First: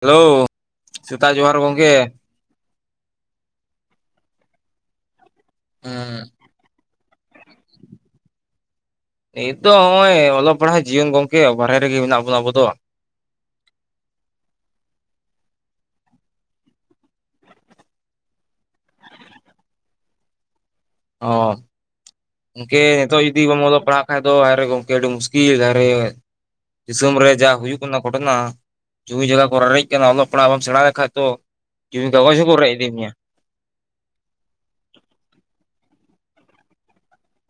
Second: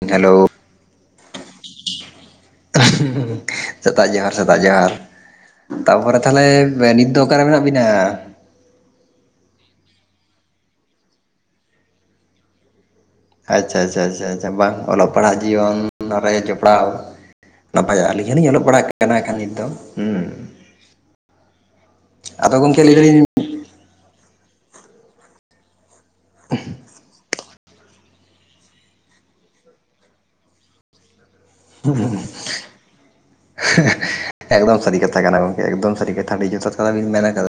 Hello, ᱥᱮᱛᱟᱜ ᱡᱚᱦᱟᱨ ᱜᱚᱢᱠᱮ᱾ [inaudible] ᱥᱮᱛᱟᱜ ᱡᱚᱦᱟᱨ ᱥᱮᱛᱟᱜ ᱡᱚᱦᱟᱨ ᱛᱟᱯᱚᱨᱮ ᱦᱩᱸ ᱛᱟᱦᱞᱮ ᱱᱤᱛ ᱫᱚ ᱚᱠᱟᱨᱮ ᱢᱮᱱᱟᱜ ᱵᱤᱱᱟ ᱾ ᱱᱤᱛ ᱫᱚ ᱱᱚᱜᱼᱚᱭ ᱚᱞᱚᱜ ᱯᱟᱲᱦᱟᱜ ᱡᱤᱭᱚᱱ ᱜᱚᱝᱠᱮ, ᱵᱟᱨᱦᱮ ᱨᱮᱜᱮ ᱢᱮᱱᱟᱜ ᱵᱚᱱᱟ ᱟᱵᱚ ᱫᱚ᱾ ᱟᱪᱪᱷᱟ ᱟᱪᱪᱷᱟ ᱟᱪᱪᱷᱟ ᱟᱪᱪᱷᱟ ᱵᱟᱝ ᱚᱞᱚᱜ ᱯᱟᱲᱦᱟᱜ ᱡᱤᱭᱚᱱ ᱨᱮ ᱡᱚᱯᱲᱟᱣ᱾ ᱱᱟᱯᱟᱭᱚᱜᱟ ᱟᱹᱞᱤᱧ ᱦᱚᱸᱞᱤᱧ ᱚᱞᱚᱜ ᱯᱟᱲᱟᱜ ᱠᱟᱱᱟ ᱠᱷᱟᱡ ᱱᱤᱛ ᱫᱚ ᱦᱩᱸ᱾ ᱚ ᱟᱫᱚ ᱜᱚᱢᱠᱮ ᱞᱟᱹᱭ ᱱᱤᱛᱚᱜ ᱫᱟᱞᱤᱧ ᱡᱩᱫᱤ ᱵᱟᱢ ᱚᱞᱚᱜ ᱯᱟᱲᱦᱟᱜ ᱠᱷᱟᱱ ᱫᱚ [inaudible] ᱜᱚᱢᱠᱮ ᱟᱹᱰᱤ ᱢᱩᱥᱠᱤᱞ [inaudible] ᱫᱤᱥᱚᱢ ᱨᱮ ᱡᱟ ᱦᱩᱭᱩᱜ ᱜᱷᱚᱴᱚᱱᱟ, ᱡᱩᱢᱤ ᱡᱟᱭᱜᱟ ᱠᱚ ᱨᱟᱨᱮᱡ ᱠᱟᱱᱟ, ᱚᱞᱚᱜ ᱯᱟᱲᱦᱟᱜ ᱵᱟᱢ ᱥᱮᱬᱟ ᱞᱮᱠᱷᱟᱡ ᱛᱚ᱾ [inaudible] [inaudible] ᱮᱠᱫᱚᱢ ᱥᱟᱹᱨᱤ ᱠᱟᱛᱷᱟ ᱠᱟᱱᱟ ᱜᱚᱝᱠᱮ ᱮᱠᱫᱚᱢ ᱥᱟᱹᱨᱤ ᱠᱟᱛᱷᱟ ᱟᱹᱰᱤ ᱡᱚᱫᱷᱟᱛᱚ ᱠᱟᱛᱷᱟ ᱵᱤᱱ ᱢᱮᱱ ᱠᱟᱫᱟ ᱾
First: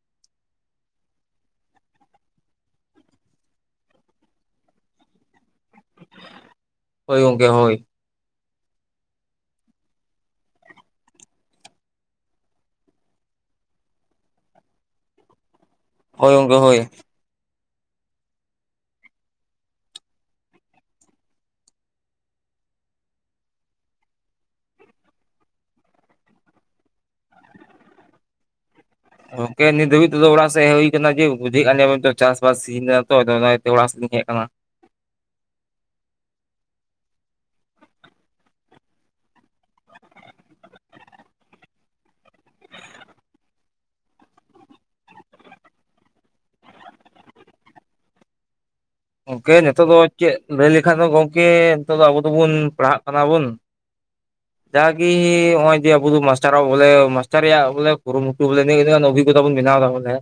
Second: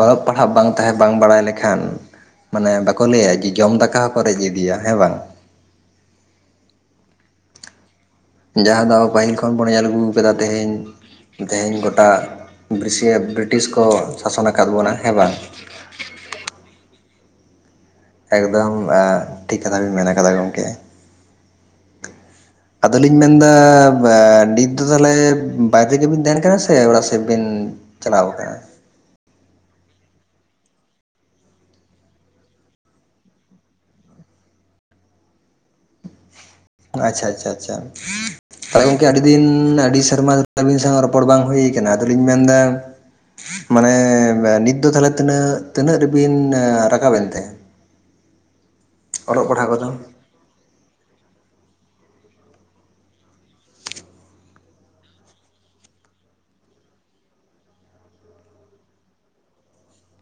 ᱚᱞᱚᱜ ᱯᱟᱲᱦᱟᱜ ᱵᱟᱝ ᱛᱟᱦᱮᱸ ᱵᱟᱝ ᱵᱟᱲᱟᱭ ᱞᱮᱠᱷᱟᱱ ᱾ ᱢᱟᱱᱮ ᱵᱟᱠᱚ ᱞᱟᱹᱭᱟ ᱡᱮ ᱡᱚᱢ ᱫᱟᱠᱟ ᱦᱚᱸᱠᱚ ᱨᱮᱡ ᱤᱫᱤᱭᱟ ᱦᱮᱸ ᱵᱟᱝ᱾ ᱦᱳᱭ ᱜᱚᱢᱠᱮ ᱦᱳᱭ᱾ ᱡᱟᱸᱦᱟᱸ ᱫᱚ ᱟᱵᱚ ᱯᱟᱹᱦᱤᱞ ᱠᱷᱚᱱ ᱵᱚᱱ ᱧᱮᱞ ᱟᱹᱜᱩ ᱠᱟᱫᱟ ᱛᱮᱦᱮᱧ᱾ ᱛᱮᱦᱮᱧ ᱜᱚᱴᱟ ᱵᱨᱤᱥᱤᱭᱟ ᱵᱨᱤᱴᱤᱥ ᱠᱚ ᱥᱟᱥᱚᱱ ᱟᱠᱟᱫ ᱵᱚᱱᱟ ᱦᱮᱸ ᱵᱟᱝ᱾ ᱦᱳᱭ ᱜᱚᱢᱠᱮ ᱦᱳᱭ᱾ ᱮᱠᱫᱚᱢ ᱟ ᱴᱷᱤᱠ ᱠᱟᱛᱷᱟ ᱵᱮᱱ ᱢᱮᱱ ᱠᱟᱫᱟ ᱜᱚᱝᱠᱮ ᱾ ᱟᱫᱚᱞᱤᱧ ᱢᱮᱱ ᱮᱫᱟ [inaudible] ᱱᱤᱛ ᱫᱚ ᱛᱟᱦᱚᱞᱮ ᱵᱟᱦᱨᱮ ᱨᱮᱜᱮᱵᱤᱱ ᱛᱟᱦᱮᱱ ᱠᱟᱱᱟ ᱥᱮ ᱚᱲᱟᱜ ᱥᱮᱫ ᱵᱤᱱ ᱪᱟᱞᱟᱣ ᱠᱟᱱᱟ ᱾ ᱜᱚᱝᱠᱮ ᱱᱤᱛ ᱫᱷᱟᱹᱵᱤᱡ ᱛᱮᱫ ᱚᱲᱟᱜᱮᱫ ᱦᱮᱡ ᱜᱚᱢᱠᱮ ᱱᱤᱛ ᱫᱷᱟᱵᱤᱡ ᱫᱚ ᱚᱲᱟᱜ ᱥᱮᱫ ᱦᱮᱡ ᱦᱳᱭ ᱟᱠᱟᱱᱟ ᱡᱮ ᱵᱩᱡᱷᱟᱹᱜ ᱮᱫᱵᱮᱱ ᱛᱚ ᱪᱟᱥᱵᱟᱥ ᱥᱤᱡᱤᱱ ᱠᱟᱱᱟ ᱛᱚ ᱚᱱᱟᱛᱮ ᱚᱲᱟᱜ ᱥᱮᱫᱞᱤᱧ ᱦᱮᱡ ᱟᱠᱟᱱᱟ ᱾ ᱟᱪᱪᱷᱟ ᱟᱪᱪᱷᱟ ᱟᱪᱪᱷᱟ ᱟᱫᱚ ᱜᱚᱝᱠᱮ ᱟᱹᱰᱤ ᱫᱤᱱ ᱟᱹᱰᱤ ᱥᱮᱨᱢᱟ ᱟᱹᱵᱤᱱ ᱥᱟᱶ ᱨᱚᱯᱚᱲ ᱵᱟᱝ ᱦᱩᱭ ᱠᱟᱱᱟ ᱟᱫᱚᱞᱤᱧ ᱢᱮᱱᱫᱟ ᱾ ᱢᱟᱱᱮ ᱱᱤᱛ ᱫᱚ ᱛᱟᱦᱞᱮ ᱛᱤᱱᱟᱹᱜ, ᱛᱤᱱᱟᱹᱜ ᱨᱮᱵᱤᱱ ᱨᱟᱠᱟᱵᱮᱱ ᱛᱮ᱾ ᱜᱚᱢᱠᱮ ᱯᱟᱲᱦᱟᱜ ᱠᱚᱫᱚ ᱱᱤᱛᱚᱜ ᱫᱚ ᱪᱮᱫ ᱞᱟᱹᱭ ᱞᱮᱠᱷᱟᱱ ᱫᱚ ᱜᱚᱢᱠᱮ ᱱᱤᱛᱚᱜ ᱟᱵᱚ ᱫᱚᱵᱚᱱ ᱯᱟᱲᱦᱟᱜ ᱠᱟᱱᱟ ᱵᱚᱱ᱾ [inaudible] ᱡᱟ ᱜᱤ ᱱᱚᱳᱸᱭ ᱟᱵᱚ ᱫᱚ ᱢᱟᱥᱴᱟᱨᱮᱭᱟ ᱵᱚᱞᱮ ᱢᱟᱥᱴᱟᱨ ᱨᱮᱭᱟᱜ ᱵᱚᱞᱮ ᱠᱩᱨᱩᱴᱩᱴᱩ [inaudible] ᱵᱷᱤᱜᱚᱛᱟ ᱵᱚᱱ ᱵᱮᱱᱟᱣᱫᱟ ᱵᱚᱞᱮ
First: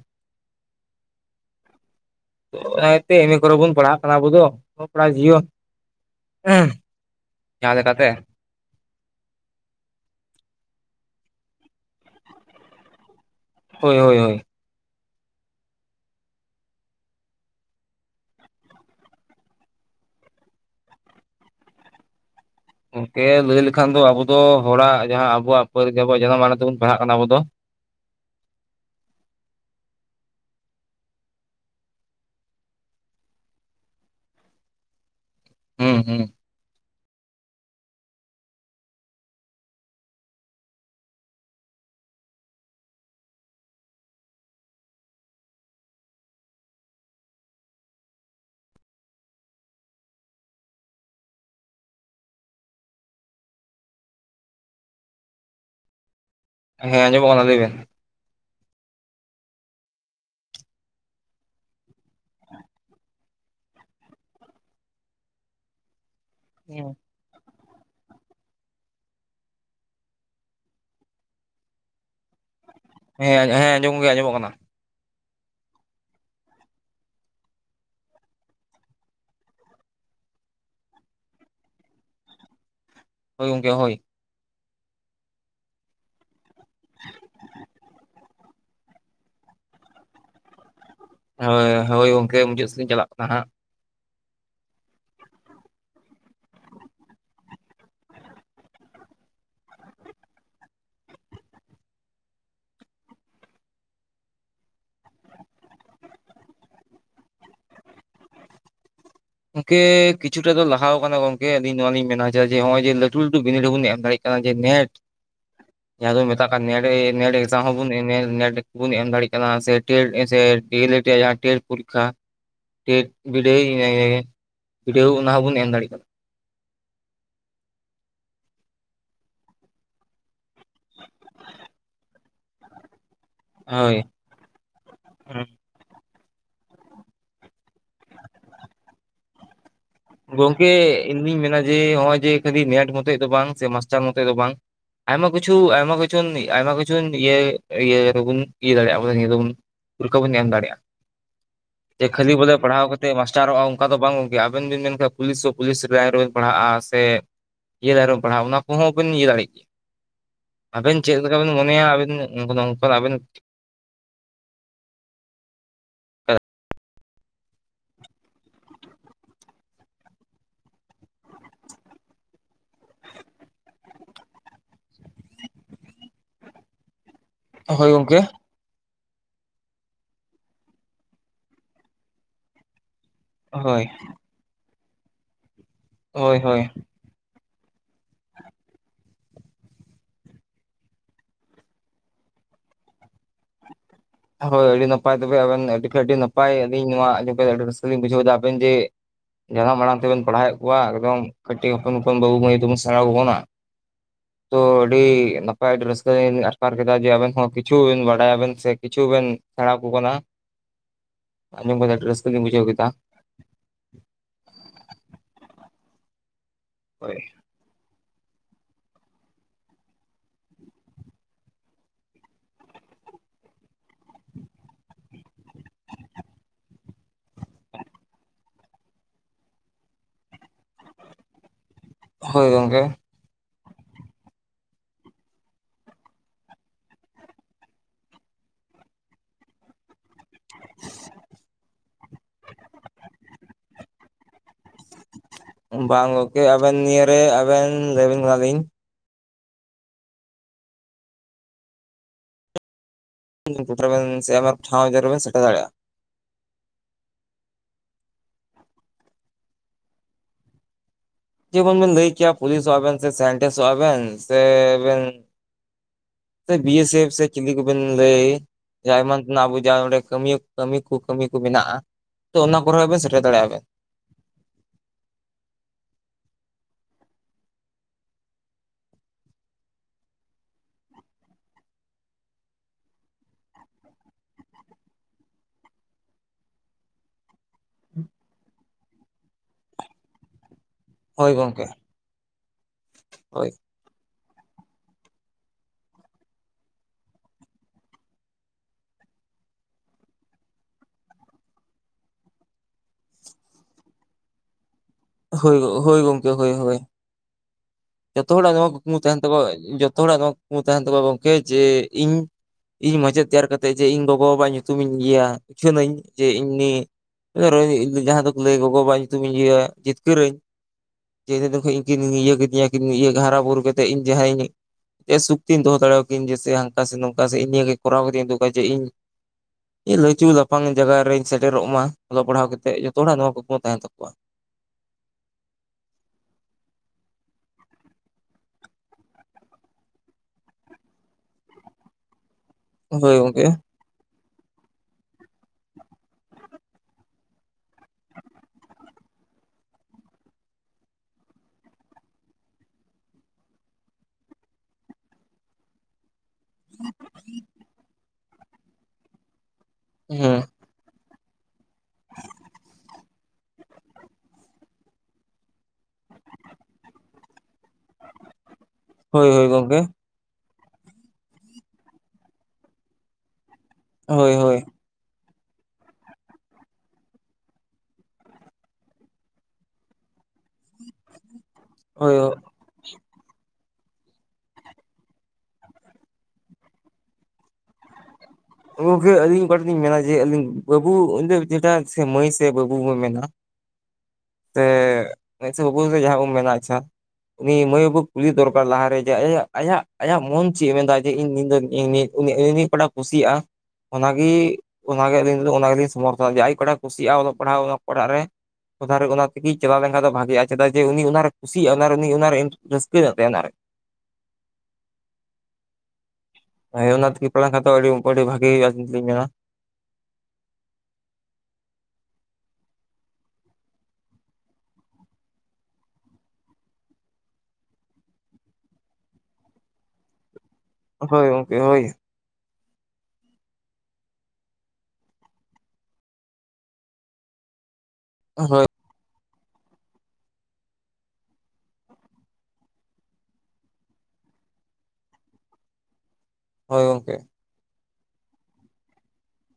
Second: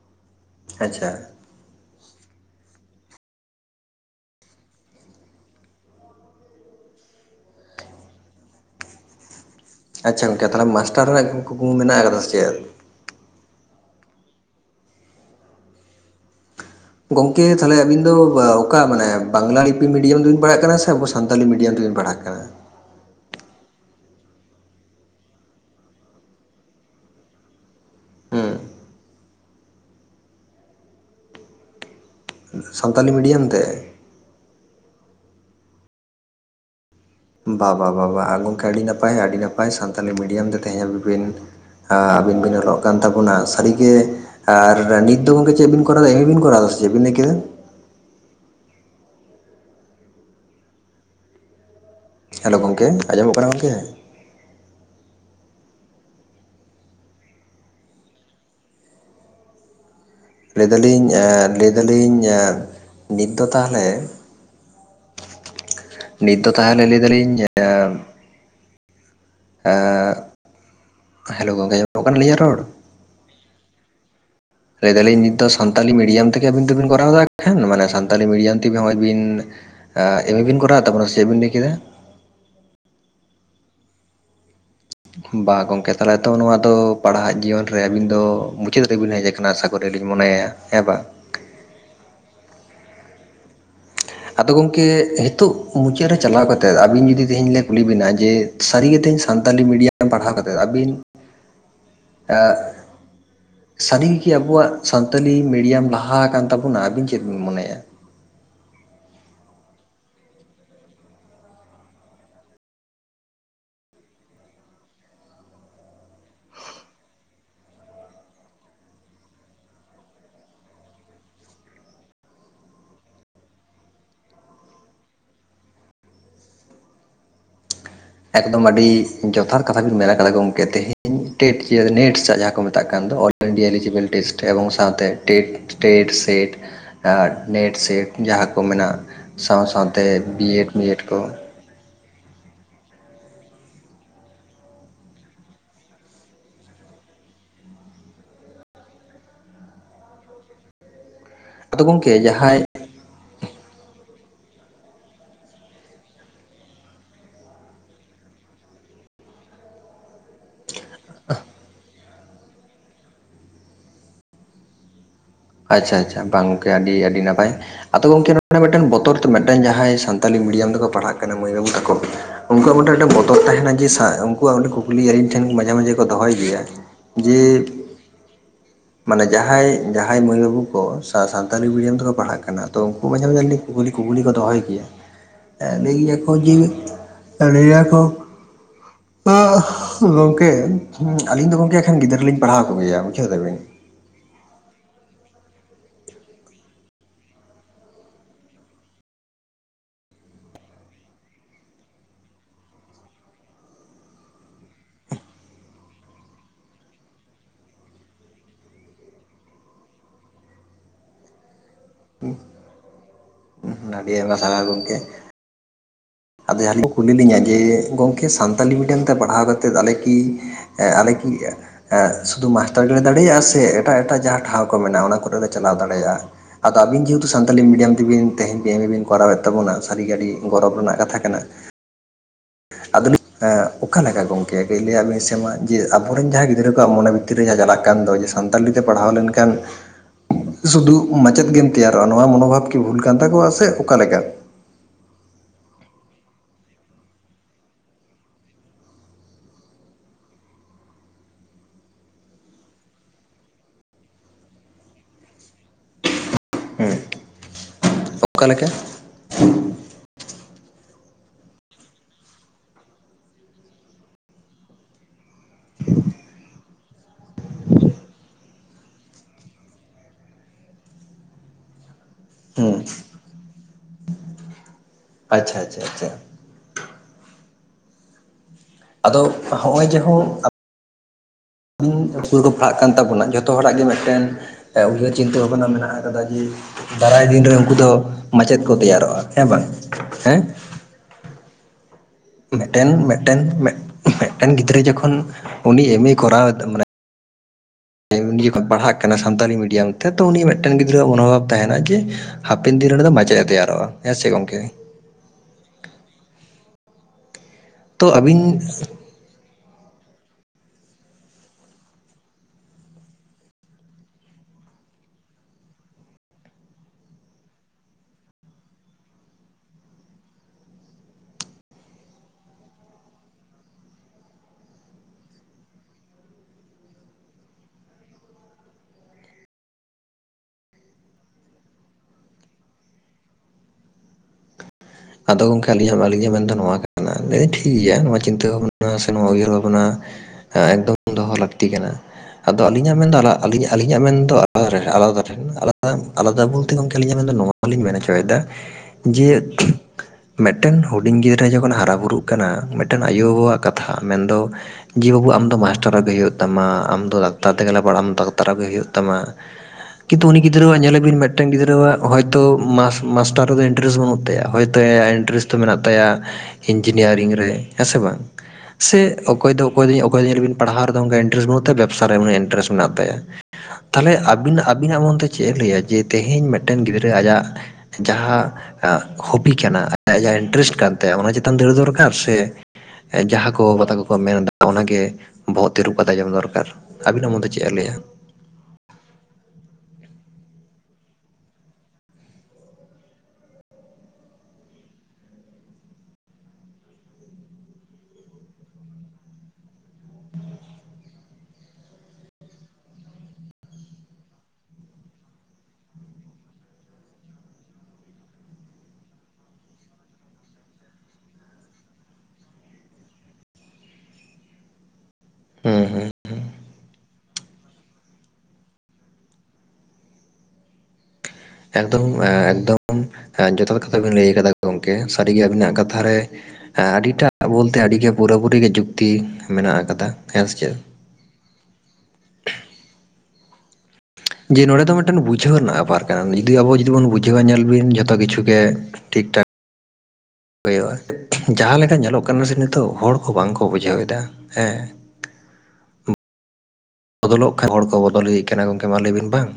ᱟᱪᱪᱷᱟ [inaudible] ᱠᱚᱨᱮ ᱵᱚᱱ ᱯᱟᱲᱦᱟᱜ ᱠᱟᱱᱟ ᱟᱵᱚ ᱫᱚ, ᱚᱞᱚᱜ ᱯᱟᱲᱦᱟᱜ ᱡᱤᱭᱚᱱ [inaudible] ᱡᱟᱸᱦᱟᱸ ᱞᱮᱠᱟᱛᱮ ᱟᱪᱪᱷᱟ ᱜᱚᱝᱠᱮ ᱛᱟᱦᱚᱞᱮ ᱢᱟᱥᱴᱟᱨ ᱨᱮᱱᱟᱜ ᱠᱩᱠᱢᱩ ᱢᱮᱱᱟᱜ ᱟᱠᱟᱫᱟ ᱥᱮ ᱪᱮᱫ? ᱦᱳᱭ ᱦᱳᱭ ᱦᱳᱭ ᱜᱚᱝᱠᱮ ᱛᱟᱦᱚᱞᱮ ᱟᱵᱤᱱ ᱫᱚ ᱚᱠᱟ ᱢᱟᱱᱮ ᱵᱟᱝᱞᱟ ᱞᱤᱯᱤ ᱢᱤᱰᱤᱭᱟᱢ ᱫᱚᱵᱤᱱ ᱯᱟᱲᱦᱟᱜ ᱠᱟᱱᱟ ᱥᱮ ᱥᱟᱱᱛᱟᱞᱤ ᱢᱤᱰᱤᱭᱟᱢ ᱛᱮᱵᱮᱱ ᱯᱟᱲᱦᱟᱜ ᱠᱟᱱᱟ ᱾ ᱜᱚᱝᱠᱮ ᱞᱟᱹᱭ ᱞᱮᱠᱷᱟᱱ ᱫᱚ ᱟᱵᱚ ᱫᱚ ᱦᱚᱲᱟᱜ ᱡᱟᱸᱦᱟᱸ ᱟᱵᱚᱣᱟᱜ ᱯᱟᱹᱨ ᱟᱵᱚᱣᱟᱜ ᱡᱟᱱᱟᱢ ᱟᱲᱟᱝ ᱛᱮᱵᱚᱱ ᱯᱟᱲᱦᱟᱜ ᱠᱟᱱᱟ ᱟᱵᱚ ᱫᱚ᱾ ᱦᱩᱸ ᱥᱟᱱᱛᱟᱞᱤ ᱢᱤᱰᱤᱭᱟᱢ ᱛᱮ᱾ ᱦᱩᱸ ᱦᱩᱸ ᱵᱟᱵᱟ ᱵᱟᱵᱟ ᱟᱨ ᱜᱚᱢᱠᱮ ᱟᱹᱰᱤ ᱱᱟᱯᱟᱭ ᱟᱹᱰᱤ ᱱᱟᱯᱟᱭ ᱥᱟᱱᱛᱟᱞᱤ ᱢᱤᱰᱤᱭᱟᱢ ᱛᱮᱦᱮᱧ ᱟᱵᱤ ᱵᱤᱱ ᱾ ᱦᱮᱸ ᱟᱹᱵᱤᱱ ᱵᱤᱱ ᱚᱞᱚᱜ ᱠᱟᱱ ᱛᱟᱵᱚᱱᱟ ᱥᱟᱹᱨᱤ ᱜᱮ ᱾ ᱟᱨ ᱱᱤᱛ ᱫᱚ ᱜᱚᱝᱠᱮ ᱪᱮᱫ ᱵᱤᱱ ᱠᱚᱨᱟᱣᱫᱟ ᱮᱢᱮ ᱵᱤᱱ ᱠᱚᱨᱟᱣᱫᱟ ᱥᱮ ᱪᱮᱫ ᱵᱤᱱ ᱞᱮᱭ ᱠᱮᱫᱟ ᱾ ᱦᱮᱞᱳ ᱜᱚᱢᱠᱮ ᱟᱸᱡᱚᱢᱚᱜ ᱠᱟᱱᱟ ᱜᱚᱝᱠᱮ ᱾ ᱦᱮᱸ ᱟᱸᱡᱚᱢᱚᱜ ᱠᱟᱱᱟ ᱞᱮᱭ ᱵᱮᱱ ᱾ ᱞᱮᱭ ᱫᱟᱞᱤᱧ ᱞᱮᱭᱫᱟᱞᱤᱧ ᱮᱸ ᱱᱤᱛ ᱫᱚ ᱛᱟᱦᱚᱞᱮ ᱾ ᱱᱤᱛ ᱫᱚ ᱛᱟᱦᱞᱮ ᱞᱮᱭ ᱫᱟᱞᱤᱧ ᱡᱮ ᱾ ᱮᱸ ᱦᱮᱞᱳ ᱜᱚᱝᱠᱮ ᱟᱡᱚᱢᱚ ᱠᱟᱱᱟ ᱟᱞᱤᱧᱟᱜ ᱨᱚᱲ ᱾ ᱦᱮᱸ ᱦᱮᱸ ᱟᱡᱚᱢ ᱜᱮ ᱟᱡᱚᱢᱚᱜ ᱠᱟᱱᱟ ᱾ ᱞᱮᱭ ᱫᱟᱞᱤᱧ ᱱᱤᱛ ᱫᱚ ᱥᱟᱱᱛᱟᱞᱤ ᱢᱤᱰᱤᱭᱟᱢ ᱛᱮᱜᱮ ᱟᱵᱤᱱ ᱫᱚᱵᱤᱱ ᱠᱚᱨᱟᱣ ᱮᱫᱟ ᱠᱷᱟᱱ ᱢᱟᱱᱮ ᱥᱟᱱᱛᱟᱞᱤ ᱢᱤᱰᱤᱭᱟᱢ ᱛᱮᱜᱮ ᱦᱚᱸᱜ ᱚᱭ ᱵᱤᱱ ᱾ ᱮᱸ ᱮᱢ ᱮ ᱵᱤᱱ ᱠᱚᱨᱟᱣ ᱫᱟ ᱥᱮᱜ ᱵᱤᱱ ᱞᱮᱭ ᱠᱮᱫᱟ ᱾ ᱦᱳᱭ ᱜᱚᱝᱠᱮ ᱦᱳᱭ ᱾ ᱵᱟᱝ ᱜᱚᱝᱠᱮ ᱛᱟᱦᱚᱞᱮ ᱛᱚ ᱱᱚᱣᱟ ᱫᱚ ᱯᱟᱲᱦᱟᱜ ᱡᱤᱭᱚᱱ ᱨᱮ ᱟᱵᱤᱱ ᱫᱚ ᱾ ᱢᱩᱪᱳᱫ ᱨᱮᱵᱤᱱ ᱦᱮᱡ ᱟᱠᱟᱱᱟ ᱟᱥᱟ ᱠᱚ ᱨᱮᱞᱤᱧ ᱢᱚᱱᱮᱭᱟ ᱦᱮᱸ ᱵᱟᱝ ᱾ ᱦᱳᱭ ᱦᱳᱭ ᱜᱚᱝᱠᱮ ᱢᱩᱪᱟᱹᱫ ᱥᱮᱫ ᱤᱧ ᱪᱟᱞᱟᱜ ᱠᱟᱱᱟ ᱦᱟᱸᱜ ᱾ ᱟᱫᱚ ᱜᱚᱢᱠᱮ ᱱᱤᱛᱚᱜ ᱢᱩᱪᱟᱹᱫ ᱨᱮ ᱪᱟᱞᱟᱣ ᱠᱟᱛᱮ ᱟᱵᱤᱱ ᱡᱩᱫᱤ ᱛᱮᱦᱮᱧ ᱞᱮ ᱠᱩᱞᱤ ᱵᱮᱱᱟ ᱡᱮ ᱾ ᱥᱟᱹᱨᱤ ᱜᱮ ᱛᱮᱦᱮᱧ ᱥᱟᱱᱛᱟᱞᱤ ᱢᱤᱰᱤᱭᱟᱢ ᱯᱟᱲᱦᱟᱣ ᱠᱟᱛᱮᱜ ᱟᱵᱤᱱ ᱮᱸᱜ ᱾ ᱥᱟᱨᱤᱜᱮᱠᱤ ᱟᱵᱚᱣᱟᱜ ᱥᱟᱱᱛᱟᱞᱤ ᱢᱤᱰᱤᱭᱟᱢ ᱞᱟᱦᱟ ᱟᱠᱟᱱ ᱛᱟᱵᱚᱱᱟ ᱟᱵᱤᱱ ᱪᱮᱫ ᱵᱤᱱ ᱢᱚᱱᱮᱭᱟ ᱾ ᱜᱚᱝᱠᱮ ᱠᱤᱪᱷᱩᱴᱟ ᱫᱚ ᱞᱟᱦᱟᱣ ᱠᱟᱱᱟ ᱜᱚᱝᱠᱮ ᱟᱞᱤᱧ ᱱᱚᱣᱟ ᱞᱤᱧ ᱢᱮᱱᱟᱪ ᱡᱮ ᱱᱚᱜ ᱚᱭ ᱡᱮ ᱞᱟᱹᱴᱩ ᱞᱟᱹᱴᱩ ᱵᱤᱱᱤᱰ ᱦᱚᱵᱤᱱ ᱮᱢ ᱫᱟᱲᱮᱭᱟᱜ ᱠᱟᱱᱟ ᱡᱮ ᱱᱮᱴ ᱾ [inaudible] ᱡᱟᱸᱦᱟᱸ ᱫᱚᱵᱚ ᱢᱮᱛᱟᱜ ᱠᱟᱱᱟ ᱱᱮᱴ ᱱᱮᱴ ᱮᱠᱡᱟᱢ ᱦᱚᱸᱵᱚᱱ ᱮᱢ [unintelligible] ᱫᱟᱲᱮᱭᱟᱜ ᱠᱟᱱᱟ ᱥᱮᱜ ᱴᱮᱴ ᱦᱮᱥᱮ ᱰᱤ ᱮᱞ ᱮᱰ ᱡᱟᱦᱟ ᱾ ᱴᱮᱴ ᱯᱚᱨᱤᱠᱠᱷᱟ ᱴᱮᱴ ᱵᱤᱰᱟᱹᱣ [unintelligible] ᱵᱤᱰᱳᱣ ᱚᱱᱟ ᱦᱚᱸᱵᱚᱱ ᱮᱢ ᱫᱟᱲᱮᱭᱟᱜ ᱠᱟᱱᱟ ᱾ ᱮᱠᱫᱚᱢ ᱟᱹᱰᱤ ᱡᱚᱛᱷᱟᱛ ᱠᱟᱛᱷᱟ ᱵᱤᱱ ᱢᱮᱱ ᱠᱟᱫᱟ ᱜᱚᱢᱠᱮ ᱛᱮᱦᱮᱧ ᱾ ᱴᱮᱴ ᱱᱮᱴ ᱡᱟᱦᱟᱸ ᱠᱚ ᱢᱮᱛᱟᱜ ᱠᱟᱱ ᱫᱚ ᱚᱞ ᱤᱱᱰᱤᱭᱟ ᱦᱳᱭ ᱮᱞᱤᱡᱤᱵᱮᱞ ᱴᱮᱥᱴ ᱮᱵᱚᱝ ᱥᱟᱶ ᱛᱮ TET. TET SET NET SET ᱡᱟᱸᱦᱟᱸ ᱠᱚ ᱢᱮᱱᱟᱜ ᱾ ᱥᱟᱶ ᱥᱟᱶ ᱛᱮ ᱾ ᱜᱚᱝᱠᱮ ᱤᱧᱦᱩᱧ ᱢᱮᱱᱟ ᱡᱮ ᱱᱚᱜ ᱚᱭ ᱡᱮ ᱠᱷᱟᱹᱞᱤ ᱱᱮᱴ ᱢᱚᱛᱚᱡ ᱫᱚ ᱵᱟᱝ ᱥᱮ ᱢᱟᱥᱴᱟᱨ ᱢᱚᱛᱚᱡ ᱫᱚ ᱵᱟᱝ ᱾ ᱟᱭᱢᱟ ᱠᱤᱪᱷᱩ ᱟᱭᱢᱟ ᱠᱤᱪᱷᱩ ᱟᱭᱢᱟ ᱠᱤᱪᱷᱩᱱ ᱤᱭᱟᱹ ᱤᱭᱟᱹ ᱨᱮᱵᱚᱱ ᱤᱭᱟᱹ ᱫᱟᱲᱮᱭᱟᱜᱵᱚᱱ ᱱᱤᱭᱟᱹ ᱫᱚᱵᱚᱱ ᱾ ᱯᱷᱩᱞᱠᱟ ᱵᱚᱱ ᱮᱢ ᱫᱟᱲᱮᱭᱟᱜᱼᱟ ᱾ ᱟᱫᱚ ᱡᱮ ᱜᱚᱢᱠᱮ ᱠᱷᱟᱹᱞᱤ ᱵᱚᱞᱮ ᱡᱟᱦᱟᱸᱭ ᱯᱟᱲᱦᱟᱣ ᱠᱟᱛᱮᱜ ᱢᱟᱥᱴᱟᱨᱚᱜᱼᱟ ᱚᱱᱠᱟ ᱫᱚ ᱵᱟᱝ ᱜᱚᱢᱠᱮ ᱟᱵᱮᱱ ᱵᱮᱱ ᱢᱮᱱ ᱾ ᱯᱩᱞᱤᱥ ᱦᱚᱸ ᱯᱩᱞᱤᱥ ᱞᱟᱭᱤᱱ ᱨᱮᱵᱤᱱ ᱯᱟᱲᱦᱟᱜᱼᱟ ᱥᱮ ᱾ ᱤᱭᱟᱹ ᱫᱟᱨᱮ [unintelligible] ᱯᱟᱲᱦᱟᱣ ᱚᱱᱟ ᱠᱚᱦᱚᱸ ᱵᱚᱱ ᱤᱭᱟᱹ ᱫᱟᱲᱮᱭᱟᱜ ᱜᱮᱭᱟ ᱾ ᱟᱵᱮᱱ ᱪᱮᱫ ᱞᱮᱠᱟ ᱵᱮᱱ ᱢᱚᱱᱮᱭᱟ ᱟᱵᱤᱱ ᱱᱚᱝ [unintelligible] ᱟᱵᱮᱱ ᱾ ᱟᱪᱪᱷᱟ ᱟᱪᱪᱷᱟ ᱵᱟᱝ ᱜᱚᱝᱠᱮ ᱟᱹᱰᱤ ᱟᱹᱰᱤ ᱱᱟᱯᱟᱭ ᱾ ᱟᱫᱚ ᱜᱚᱢᱠᱮ ᱱᱚᱰᱮ ᱢᱤᱫᱴᱮᱱ ᱵᱚᱛᱚᱨ ᱛᱚ ᱢᱮᱫᱴᱮᱱ ᱡᱟᱸᱦᱟᱸᱭ ᱥᱟᱱᱛᱟᱞᱤ ᱢᱤᱰᱤᱭᱟᱢ ᱛᱮᱠᱚ ᱯᱟᱲᱦᱟᱜ ᱠᱟᱱᱟ ᱢᱟᱹᱭ ᱵᱟᱹᱵᱩ ᱛᱟᱠᱚ ᱾ ᱩᱱᱠᱩᱣᱟᱜ ᱢᱤᱫᱴᱮᱱ ᱢᱤᱫᱴᱮᱱ ᱵᱚᱛᱚᱨ ᱛᱟᱸᱦᱮᱱᱟ ᱡᱮ ᱩᱱᱠᱩᱣᱟᱜ ᱢᱤᱫᱴᱮᱱ ᱠᱩᱠᱞᱤ ᱟᱹᱞᱤᱧ ᱴᱷᱮᱱ ᱢᱟᱡᱮ ᱢᱟᱡᱮ ᱠᱚ ᱼ ᱫᱚᱦᱚᱭ ᱜᱮᱭᱟ ᱾ ᱡᱮ ᱦᱳᱭ ᱜᱚᱝᱠᱮ ᱢᱟᱱᱮ ᱡᱟᱸᱦᱟᱸᱭ ᱡᱟ ᱾ ᱡᱟᱸᱦᱟᱸᱭ ᱢᱟᱹᱭ ᱵᱟᱹᱵᱩ ᱠᱚ ᱥᱟᱶ ᱥᱟᱱᱛᱟᱞᱤ ᱢᱤᱰᱤᱭᱟᱢ ᱛᱮᱠᱚ ᱯᱟᱲᱦᱟᱜ ᱠᱟᱱᱟ ᱾ ᱛᱚ ᱩᱱᱠᱩ ᱢᱟᱡᱮ ᱢᱟᱡᱮ ᱦᱳᱭ ᱠᱩᱠᱚᱞᱤ ᱠᱩᱠᱞᱤ ᱠᱚ ᱫᱚᱦᱚᱭ ᱜᱮᱭᱟ ᱞᱟᱹᱭ ᱜᱮᱭᱟ ᱠᱚ ᱦᱳᱭ ᱡᱮ ᱦᱳᱭ ᱾ ᱞᱮᱭᱟ ᱠᱚ ᱾ ᱦᱟᱸᱜ ᱜᱚᱝᱠᱮ ᱟᱹᱞᱤᱧ ᱫᱚ ᱜᱚᱢᱠᱮ ᱠᱷᱟᱱ ᱜᱤᱫᱽᱨᱟᱹ ᱞᱤᱧ ᱯᱟᱲᱦᱟᱣ ᱠᱚ ᱜᱮᱭᱟ ᱵᱩᱡᱷᱟᱹᱣ ᱫᱟᱵᱮᱱ ᱾ ᱦᱳᱭ ᱟᱹᱰᱤ ᱱᱟᱯᱟᱭ ᱛᱚᱵᱮ ᱟᱵᱮᱱ ᱟᱹᱰᱤ ᱠᱷᱟᱱ ᱟᱹᱰᱤ ᱱᱟᱯᱟᱭ ᱟᱹᱞᱤᱧ ᱱᱚᱣᱟ ᱟᱡᱚᱢ ᱠᱟᱛᱮ ᱨᱟᱹᱥᱠᱟ ᱞᱤᱧ ᱵᱩᱡᱷᱟᱹᱣ ᱫᱟ ᱟᱵᱤᱱ ᱡᱮ ᱾ ᱡᱟᱱᱟᱢ ᱟᱲᱟᱝ ᱛᱮᱵᱮᱱ ᱯᱟᱲᱦᱟᱣᱮᱫ ᱠᱚᱣᱟ ᱮᱠᱫᱚᱢ ᱠᱟᱹᱴᱤᱡ ᱦᱚᱯᱚᱱ ᱦᱚᱯᱚᱱ ᱵᱟᱹᱵᱩ ᱢᱟᱹᱭ ᱛᱟᱵᱚᱱ ᱥᱮᱬᱟ ᱟᱠᱚᱠᱟᱱᱟ ᱾ ᱛᱚ ᱟᱹᱰᱤ ᱱᱟᱯᱟᱭ ᱟᱹᱰᱤ ᱨᱟᱹᱥᱠᱟᱹᱧ ᱟᱨᱠᱟᱨ ᱠᱮᱫᱟ ᱡᱮ ᱟᱵᱮᱱ ᱦᱚᱸ ᱠᱤᱪᱷᱩᱵᱤᱱ ᱵᱟᱰᱟᱭᱟ ᱵᱤᱱ ᱥᱮ ᱠᱤᱪᱷᱩ ᱵᱮᱱ ᱥᱮᱬᱟ ᱟᱠᱚ ᱠᱟᱱᱟ᱾ ᱟᱸᱡᱚᱢ ᱠᱟᱛᱮ ᱟᱹᱰᱤ ᱨᱟᱹᱥᱠᱟᱹ ᱞᱤᱧ ᱵᱩᱡᱷᱟᱹᱣ ᱠᱮᱫᱟ ᱾ ᱟᱹᱰᱤ ᱟᱭᱢᱟ ᱥᱟᱨᱦᱟᱣ ᱜᱚᱢᱠᱮ ᱾ ᱟᱫᱚᱞᱤ ᱠᱩᱞᱤ ᱦᱳᱭ ᱞᱤᱧᱟ ᱡᱮ ᱜᱚᱢᱠᱮ ᱥᱟᱱᱛᱟᱞᱤ ᱢᱤᱰᱤᱭᱟᱢ ᱛᱮ ᱯᱟᱲᱦᱟᱣ ᱠᱟᱛᱮᱫ ᱟᱞᱮ ᱠᱤ ᱮᱸᱜ ᱟᱞᱮ ᱠᱤ ᱮᱸᱜ ᱥᱩᱫᱷᱩ ᱢᱟᱥᱴᱟᱨ ᱜᱮᱞᱮ ᱫᱟᱲᱮᱭᱟᱜᱼᱟ ᱥᱮ ᱮᱴᱟᱜ ᱮᱴᱟᱜ ᱡᱟᱸᱦᱟᱸ ᱴᱷᱟᱶ ᱠᱚ ᱢᱮᱱᱟᱜᱼᱟ ᱚᱱᱟ ᱠᱚᱨᱮ ᱞᱮ ᱪᱟᱞᱟᱣ ᱫᱟᱲᱮᱭᱟᱜᱼᱟ? ᱟᱫᱚ ᱟᱵᱤᱱ ᱡᱮᱦᱮᱛᱩ ᱥᱟᱱᱛᱟᱞᱤ ᱢᱤᱰᱟᱢ ᱛᱮᱵᱤᱱ ᱛᱮᱦᱤᱧ ᱮᱢ ᱮ ᱵᱤᱱ ᱠᱚᱨᱟᱣᱮᱫ ᱛᱟᱵᱚᱱᱟ ᱥᱟᱹᱨᱤᱜᱮ ᱟᱹᱰᱤ ᱜᱚᱨᱚᱵᱽ ᱨᱮᱱᱟᱜ ᱠᱟ ᱛᱷᱟ ᱠᱟᱱᱟ᱾ ᱦᱳᱭ ᱜᱚᱝᱠᱮ᱾ ᱟᱹᱞᱤᱧ ᱟᱸ ᱚᱠᱟᱞᱮᱠᱟ ᱜᱚᱝᱠᱮ ᱠᱟᱹᱡ ᱞᱟᱹᱭᱟᱜ ᱵᱤᱱ ᱥᱮᱢᱟ ᱡᱮ ᱟᱵᱚᱨᱮᱱ ᱡᱟᱦᱟᱸᱭ ᱜᱤᱫᱽᱨᱟᱹ ᱠᱚᱣᱟᱜ ᱢᱚᱱᱮ ᱵᱷᱤᱛᱤᱨ ᱨᱮ ᱡᱟᱦᱟᱸ ᱪᱟᱞᱟᱜ ᱠᱟᱱ ᱫᱚ ᱮ ᱥᱟᱱᱛᱟᱲᱤ ᱛᱮ ᱯᱟᱲᱦᱟᱣ ᱞᱮᱱᱠᱷᱟᱱ ᱥᱩᱫᱩ ᱢᱟᱪᱮᱫ ᱜᱮᱢ ᱛᱮᱭᱟᱨᱚᱜᱼᱟ ᱱᱚᱣᱟ ᱢᱚᱱᱳᱵᱷᱟᱵ ᱠᱤ ᱵᱷᱩᱞ ᱠᱟᱱ ᱛᱟᱠᱚᱣᱟ ᱥᱮ ᱚᱠᱟᱞᱮᱠᱟ? ᱵᱟᱝ ᱜᱚᱝᱠᱮ ᱟᱵᱮᱱ ᱱᱤᱭᱟᱹᱨᱮ ᱟᱵᱮᱱ ᱞᱮᱟᱹᱭᱵᱮᱱ ᱠᱟᱱᱟᱞᱤᱧ ᱴᱚᱴᱷᱟ ᱨᱮ ᱥᱮ ᱴᱷᱟᱶ ᱨᱮᱵᱮᱱ ᱥᱮᱴᱮᱨ ᱫᱟᱲᱮᱭᱟᱜᱼᱟ᱾ ᱦᱮᱸ ᱚᱠᱟ ᱞᱮᱠᱟ? ᱦ [unintelligible] ᱡᱮᱢᱚᱱ ᱵᱮᱱ ᱞᱟᱹᱭ ᱠᱮᱭᱟ ᱯᱩᱞᱤᱥᱚᱜ-ᱟ ᱵᱮᱮᱱ ᱥᱮ ᱥᱮᱭᱤᱱᱤᱴᱤᱥᱴᱚᱜ ᱟᱵᱮᱱ ᱥᱮᱵᱮᱱ ᱵᱤ ᱭᱮ ᱥᱮᱯᱷ ᱥᱮ ᱪᱤᱞᱤ ᱠᱚᱵᱤᱱ ᱞᱟᱹᱭ ᱡᱟ ᱟᱭᱢᱟ ᱛᱮᱱᱟᱜ ᱵᱩᱡᱟ ᱚᱸᱰᱮ ᱠᱟᱹᱢᱭᱟᱹ ᱠᱟᱹᱢᱤ ᱠᱚ ᱠᱟᱹᱢᱤ ᱠᱚ ᱢᱮᱱᱟᱜᱼᱟ, ᱛᱚ ᱚᱱᱟ ᱦᱮᱸ ᱠᱚᱨᱮ ᱦᱚᱸ ᱵᱮᱱ ᱥᱮᱴᱮᱨ ᱫᱟᱲᱮᱭᱟᱜᱼᱟ ᱵᱮᱱ᱾ ᱟᱪᱪᱷᱟ ᱟᱪᱷᱟ ᱟᱪᱪᱷᱟ᱾ ᱟᱫᱚ ᱦᱚᱸᱜ-ᱚᱭ ᱡᱮᱦᱚᱸ ᱠᱩᱧ ᱟᱛᱳ ᱫᱚ ᱯᱟᱲᱦᱟᱜ ᱠᱟᱱ ᱛᱟᱵᱚᱱᱟ ᱡᱷᱚᱛᱚ ᱦᱚᱲᱟᱜ ᱜᱮ ᱢᱤᱫᱴᱮᱱ ᱮ ᱩᱭᱦᱟᱹᱨ ᱪᱤᱱᱛᱟᱹ ᱵᱷᱟᱵᱱᱟ ᱢᱮᱱᱟᱜ ᱠᱟᱫᱟ ᱡᱮ ᱫᱟᱨᱟᱭ ᱫᱤᱱ ᱨᱮ ᱩᱱᱠᱩ ᱫᱚ ᱢᱟᱪᱮᱫ ᱠᱚ ᱛᱮᱭᱟᱨᱚᱜ-ᱟ ᱦᱮᱸ ᱵᱟᱝ ᱦᱮᱸ? ᱦᱳᱭ ᱜᱚᱝᱠᱮ᱾ ᱢᱮᱴᱮᱱ ᱢᱤᱫᱴᱮᱱ ᱦᱳᱭ ᱢᱤᱫᱴᱮᱱ ᱜᱤᱫᱽᱨᱟᱹ ᱡᱚᱠᱷᱚᱱ ᱩᱱᱤ ᱮᱢ ᱮ ᱠᱚᱨᱟᱣ ᱢᱟᱱᱮ ᱱᱤᱡᱮ ᱠᱷᱚ ᱯᱟᱲᱦᱟᱜ ᱠᱟᱱᱟ ᱥᱟᱱᱛᱟᱞᱤ ᱢᱤᱰᱤᱭᱟᱢ ᱛᱮ ᱛᱚ ᱩᱱᱤ ᱢᱤᱫᱴᱮᱱ ᱜᱤᱫᱽᱨᱟᱹᱣᱟᱜ ᱢᱚᱱᱳᱵᱷᱟᱵᱽ ᱛᱟᱦᱮᱸᱱᱟ ᱡᱮ ᱦᱟᱯᱮᱱ ᱫᱤᱱ ᱨᱮ ᱫᱚ ᱢᱟᱪᱮᱫ ᱮ ᱛᱮᱭᱟᱨᱚᱜ-ᱟ ᱦᱮᱸᱥᱮ ᱜᱚᱝᱠᱮ? ᱦᱳᱭ ᱜᱚ ᱦᱳᱭ ᱜᱚᱢᱠᱮ ᱦᱳᱭ ᱦᱳᱭ ᱛᱚ ᱡᱷᱚᱛᱚ ᱟᱹᱵᱤᱱ ᱦᱚᱲᱟᱜ ᱱᱚᱣᱟ ᱠᱩᱠᱢᱩ ᱛᱟᱦᱮᱸᱱ ᱛᱟᱠᱚᱣᱟ ᱡᱚᱛᱚ ᱦᱚᱲᱟᱜ ᱱᱚᱣᱟ ᱠᱩᱠᱢᱩ ᱛᱟᱦᱮᱸᱱ ᱛᱟᱠᱚᱣᱟ ᱜᱚᱢᱠᱮ ᱡᱮ ᱤᱧ ᱤᱧ ᱢᱟᱪᱮᱫ ᱛᱮᱭᱟᱨ ᱠᱟᱛᱮᱫ ᱡᱮ ᱤᱧ ᱜᱚᱜᱚ ᱵᱟᱵᱟ ᱧᱩᱛᱩᱢ ᱤᱧ ᱤᱭᱟᱹᱭ ᱩᱪᱷᱟᱹᱱᱱᱟᱹᱧ ᱡᱮ ᱤᱧᱱᱤ [unintelligible] ᱡᱟᱦᱟᱸ ᱫᱚᱠᱚ ᱞᱟᱹᱭᱟ ᱜᱚᱜᱚ ᱵᱟᱵᱟ ᱧᱩᱛᱩᱢᱤᱧ ᱤᱭᱟᱹᱭ ᱡᱤᱛᱠᱟᱹᱨᱟᱹᱧ᱾ [unintelligible] ᱤᱧ ᱠᱤᱱ ᱤᱭᱟᱹ ᱠᱤᱫᱤᱧᱟ ᱠᱤᱭᱟᱹ ᱦᱟᱨᱟᱼ ᱵᱩᱨᱩ ᱠᱟᱛᱮᱫ ᱤᱧ ᱡᱟᱦᱟᱸᱭ ᱤᱧ ᱡᱮ ᱥᱩᱠᱛᱤᱧ ᱫᱚᱦᱚ ᱫᱟᱲᱮᱭᱟᱠᱤᱧ ᱡᱮᱥᱮ ᱦᱟᱝᱠᱟ ᱥᱮ ᱱᱚᱝᱠᱟ ᱥᱮ ᱱᱤᱭᱤᱭᱟᱹᱟᱹᱜᱮ ᱠᱚᱨᱟᱣ ᱠᱟᱛᱮᱧ ᱩᱫᱩᱜᱟ, ᱡᱮ ᱤᱧ ᱞᱟᱹᱪᱩ ᱞᱟᱯᱷᱟᱝ ᱡᱟᱜᱟ ᱨᱮᱧ ᱥᱮᱴᱮᱨᱚᱜ ᱢᱟ ᱚᱞᱚᱜ ᱯᱟᱲᱦᱟᱣ ᱠᱟᱛᱮᱜ, ᱡᱷᱚᱛᱚ ᱦᱚᱲᱟᱜ ᱱᱚᱣᱟ ᱠᱩᱠᱢᱩ ᱛᱟᱦᱮᱸᱱ ᱛᱟᱠᱚᱣᱟ᱾ ᱟᱫᱚ ᱜᱚᱢᱠᱮ ᱟᱹᱞᱤᱧᱟᱜ [inaudible] ᱞᱤᱧᱟ ᱢᱮᱱᱫᱟ ᱱᱚᱣᱟ ᱠᱟᱱᱟ ᱞᱟᱹᱭᱫᱟᱹᱧ ᱴᱷᱤᱠ ᱜᱮᱭᱟ ᱱᱚᱣᱟ ᱪᱤᱱᱛᱟᱹ ᱵᱷᱟᱵᱱᱟ ᱥᱮ ᱱᱚᱣᱟ ᱩᱭᱦᱟᱹᱨ ᱵᱷᱟᱵᱽᱱᱟ ᱮᱠᱫᱚᱢ ᱫᱚᱦᱚ ᱞᱟᱹᱠᱛᱤ ᱠᱟᱱᱟ ᱟᱫᱚ ᱟᱹᱞᱤᱧᱟᱜ ᱦᱳᱭ ᱢᱮᱱᱫᱚ ᱜᱚᱝᱠᱮ ᱦᱮᱸ ᱟᱹᱞᱤᱧᱟᱜ ᱟᱹᱞᱤᱧᱟᱜ ᱢᱮᱱᱫᱚ ᱟᱞᱟᱫᱟ ᱟᱞᱟᱫᱟ ᱟᱞᱟᱫᱟ ᱵᱚᱞᱛᱮ ᱜᱚᱢᱠᱮᱞᱤᱧ ᱢᱮᱱᱫᱚ ᱱᱚᱣᱟ ᱦᱚᱸᱞᱤᱧ ᱢᱮᱱ ᱦᱚᱪᱚᱭᱟ, ᱡᱮ ᱢᱤᱫᱴᱮᱱ ᱦᱩᱰᱤᱧ ᱜᱤᱫᱽᱨᱟᱹ ᱡᱚᱠᱷᱚᱱ ᱦᱟᱨᱟ ᱵᱩᱨᱩᱜ ᱠᱟᱱᱟ ᱢᱤᱫᱴᱮᱱ ᱟᱭᱳ ᱵᱟᱵᱟᱣᱟᱜ ᱠᱟᱛᱷᱟ, ᱢᱮᱱᱫᱚ ᱡᱮ ᱵᱟᱹᱵᱩ ᱟᱢ ᱫᱚ ᱢᱟᱥᱴᱟᱨᱟᱜ ᱜᱮ ᱦᱩᱭᱩᱜ ᱛᱟᱢᱟ ᱟᱢ ᱫᱚ ᱰᱟᱠᱛᱟᱨ ᱛᱮᱜᱮ ᱯᱟᱲᱦᱟᱜ ᱟᱢ ᱫᱚ ᱰᱟᱠᱛᱟᱨᱟᱜ ᱜᱮ ᱦᱩᱭᱩᱜ ᱛᱟᱢᱟ᱾ ᱠᱤᱱᱛᱩ ᱩᱱᱤ ᱜᱤᱫᱽᱨᱟᱹᱣᱟᱜ ᱧᱮᱞᱮᱫ ᱵᱤᱱ ᱢᱤᱫᱴᱮᱱ ᱜᱤᱫᱽᱨᱟᱹᱣᱟᱜ ᱦᱚᱭᱛᱚ ᱢᱟᱥ ᱢᱟᱥᱴᱟᱨ ᱨᱮᱫᱚ ᱤᱱᱴᱟᱨᱮᱥᱴ ᱵᱟᱹᱱᱩᱜ ᱛᱟᱭᱟ ᱦᱚᱭ ᱛᱮ ᱟᱭᱟᱜ ᱤᱱᱴᱟᱨᱮᱥᱴ ᱫᱚ ᱢᱮᱱᱟᱜ ᱛᱟᱭᱟ ᱤᱧᱡᱤᱱᱤᱭᱟᱨᱤᱝ ᱨᱮ, ᱦᱮᱸ ᱥᱮ ᱵᱟᱝ? ᱥᱮ ᱦᱳᱭ ᱦᱳᱭ ᱚᱠᱚᱭ ᱫᱚ ᱜᱚᱝᱠᱮ ᱚᱠᱚᱭ ᱫᱚ ᱚᱠ ᱚᱠᱚᱭ ᱧᱮᱞ ᱵᱤᱱ ᱯᱟᱲᱦᱟᱣ ᱨᱮᱫᱚ ᱚᱱᱠᱟ ᱤᱱᱴᱟᱨᱮᱥᱴ ᱵᱟᱹᱱᱩᱜ ᱛᱟᱭᱟ ᱵᱮᱵᱽᱥᱟ ᱨᱮ ᱩᱱᱟᱜ ᱤᱱᱴᱟᱨᱮᱥᱴ ᱢᱮᱱᱟᱜ ᱛᱟᱭᱟ᱾ [inaudible] ᱛᱟᱦᱞᱮ ᱦᱳᱭ ᱟᱹᱵᱤᱱ ᱦᱳᱭ ᱟᱵ ᱟᱵᱤᱱᱟᱜ ᱢᱚᱱᱛᱮ ᱪᱮᱫ ᱮ ᱞᱟᱹᱭᱟ ᱡᱮ ᱛᱮᱦᱮᱧ ᱢᱤᱫᱴᱮᱱ ᱜᱤᱫᱽᱨᱟᱹ ᱟᱭᱟᱜ ᱡᱟᱦᱟᱸ ᱟ ᱦᱚᱠ [unintelligible] ᱠᱟᱱᱟ ᱟᱭᱟᱜ ᱤᱱᱴᱟᱨᱮᱥᱴ ᱠᱟᱱ ᱛᱟᱭᱟ ᱚᱱᱟ ᱪᱮᱛᱟᱱ ᱫᱟᱹᱲ ᱫᱚᱨᱠᱟᱨ ᱦᱳᱭ ᱥᱮ ᱡᱟᱦᱟᱸ ᱠᱚ ᱵᱟᱫᱷᱟ ᱠᱚᱠᱚ ᱢᱮᱱ ᱮᱫᱟ ᱚᱱᱟᱜᱮ ᱵᱚᱦᱚᱜ ᱛᱤᱨᱩᱵ ᱠᱟᱛᱮ ᱟᱸᱡᱚᱢ ᱫᱚᱨᱠᱟᱨ ᱾ ᱟᱹᱵᱤᱱᱟᱜ ᱢᱚᱱᱛᱮ ᱪᱮᱫ ᱮ ᱞᱟᱹᱭᱟ? ᱜᱚᱝᱠᱮ ᱟᱹᱞᱤᱧ ᱚᱠᱟᱴᱮᱱ ᱞᱤᱧ ᱢᱮᱱᱟ ᱡᱮ ᱟᱹᱞᱤᱧ ᱵᱟᱹᱵᱩ [unintelligible] ᱥᱮ ᱢᱟᱹᱭ ᱥᱮ ᱵᱟᱹᱵᱩ ᱵᱚᱱ ᱢᱮᱱᱟ [inaudible] ᱮ ᱟᱪᱪᱷᱟ ᱵᱟᱹᱵᱩ ᱡᱟᱦᱟᱸ ᱵᱚᱱ ᱢᱮᱱᱟ ᱟᱪᱪᱷᱟ ᱾ ᱩᱱᱤ ᱢᱟᱹᱭ ᱵᱟᱹᱵᱩ ᱠᱩᱞᱤ ᱫᱚᱨᱠᱟᱨ ᱞᱟᱦᱟᱨᱮ ᱡᱮ ᱟᱭᱟᱜ ᱟᱭᱟᱜ ᱟᱭᱟᱜ ᱢᱚᱱ ᱪᱮᱫ ᱮ ᱢᱮᱱ ᱮᱫᱟ ᱡᱮ ᱤᱧ [unintelligible] ᱱᱤᱛ ᱩᱱᱤ [unintelligible] ᱠᱩᱥᱤᱭᱟᱜ-ᱟ ᱾ ᱚᱱᱟᱜᱮ ᱚᱱᱟᱜᱮ ᱟᱹᱞᱤᱧ ᱫᱚ ᱚᱱᱟ ᱜᱮᱞᱤᱧ ᱥᱚᱢᱚᱨᱛᱷᱚᱱᱟ ᱟᱡ ᱚᱠᱟᱴᱟᱜᱟᱭ ᱠᱩᱥᱤᱭᱟᱜ-ᱟ ᱚᱞᱚᱜ ᱯᱟᱲᱦᱟᱜ ᱯᱟᱲᱦᱟᱜ ᱨᱮ ᱚᱱᱟ ᱨᱮ ᱚᱱᱟ ᱛᱮᱜᱤ ᱪᱟᱞᱟᱣ ᱞᱮᱱᱠᱷᱟᱡ ᱫᱚ ᱵᱷᱟᱜᱤᱜ-ᱟ, ᱪᱮᱫᱟᱜ ᱡᱮ ᱩᱱᱤ ᱚᱱᱟ ᱨᱮ ᱠᱩᱥᱤᱭᱟᱜ-ᱟ ᱚᱱᱟ ᱨᱮ ᱩᱱᱤ ᱚᱱᱟ ᱨᱮ ᱨᱟᱹᱥᱠᱟᱹ ᱦᱮᱱᱟᱜ ᱛᱟᱭᱟ ᱱᱟᱦᱟᱜ ᱾ [inaudible] ᱦᱩᱸ ᱦᱩᱸ ‌ [inaudible] [unintelligible] ᱮᱠᱫᱚᱢ ᱮᱠᱫᱚᱢ ᱡᱚᱛᱷᱟᱛ ᱠᱟᱛᱷᱟ ᱵᱤᱱ ᱞᱟᱹᱭ ᱟᱠᱟᱫᱟ ᱜᱚᱢᱠᱮ ᱥᱟᱹᱨᱤ ᱜᱮ ᱟᱹᱵᱤᱱᱟᱜ ᱠᱟᱛᱷᱟ ᱨᱮ ᱦᱮᱸ ᱟᱹᱰᱤᱴᱟᱜ ᱵᱚᱞᱛᱮ ᱟᱹᱰᱤ ᱜᱮ ᱯᱩᱨᱟᱹ ᱯᱩᱨᱤ ᱜᱮ ᱡᱩᱠᱛᱤ ᱢᱮᱱᱟᱜ ᱟᱠᱟᱫᱟ ᱦᱮᱸ ᱥᱮ ᱪᱮᱫ? ᱦᱳᱭ ᱜᱚᱝᱠᱮ ᱦᱳᱭ ᱾ ᱡᱮ ᱱᱚᱸᱰᱮ ᱫᱚ ᱢᱤᱫᱴᱮᱱ ᱵᱩᱡᱷᱟᱹᱣ ᱨᱮᱱᱟᱜ ᱵᱮᱯᱟᱨ ᱠᱟᱱᱟ [unintelligible] ᱟᱵᱚ ᱡᱩᱫᱤ ᱵᱚᱱ ᱵᱩᱡᱷᱟᱹᱣᱟ ᱧᱮᱞ ᱵᱤᱱ ᱡᱷᱚ ᱛᱚ ᱠᱤᱪᱷᱩ ᱜᱮ ᱦᱳᱭ ᱴᱷᱤᱠ ᱴᱷᱟᱠ ᱦᱩᱭᱩᱜᱼᱟ ᱾ ᱡᱟᱦᱟᱸ ᱞᱮᱠᱟ ᱧᱮᱞᱚᱜ ᱠᱟᱱᱟ ᱥᱮ ᱱᱤᱛᱚᱜ ᱦᱚᱲ ᱠᱚ ᱵᱟᱝᱠᱚ ᱵᱩᱡᱷᱟᱹᱣ ᱮᱫᱟ ᱦᱮᱸ ᱾ [inaudible] ᱦᱩᱸ ᱾ ᱦᱳᱭ ᱜᱚᱝᱠᱮ ᱾ ᱵᱚᱫᱚᱞᱚᱜ ᱠᱷᱟᱡ ᱦᱚᱲ ᱠᱚ ᱵᱚᱫᱚᱞ ᱤᱫᱤᱜ ᱠᱟᱱᱟ, ᱜᱚᱢᱠᱮ ᱢᱟ ᱞᱟᱹᱭ ᱵᱤᱱ ᱵᱟᱝ?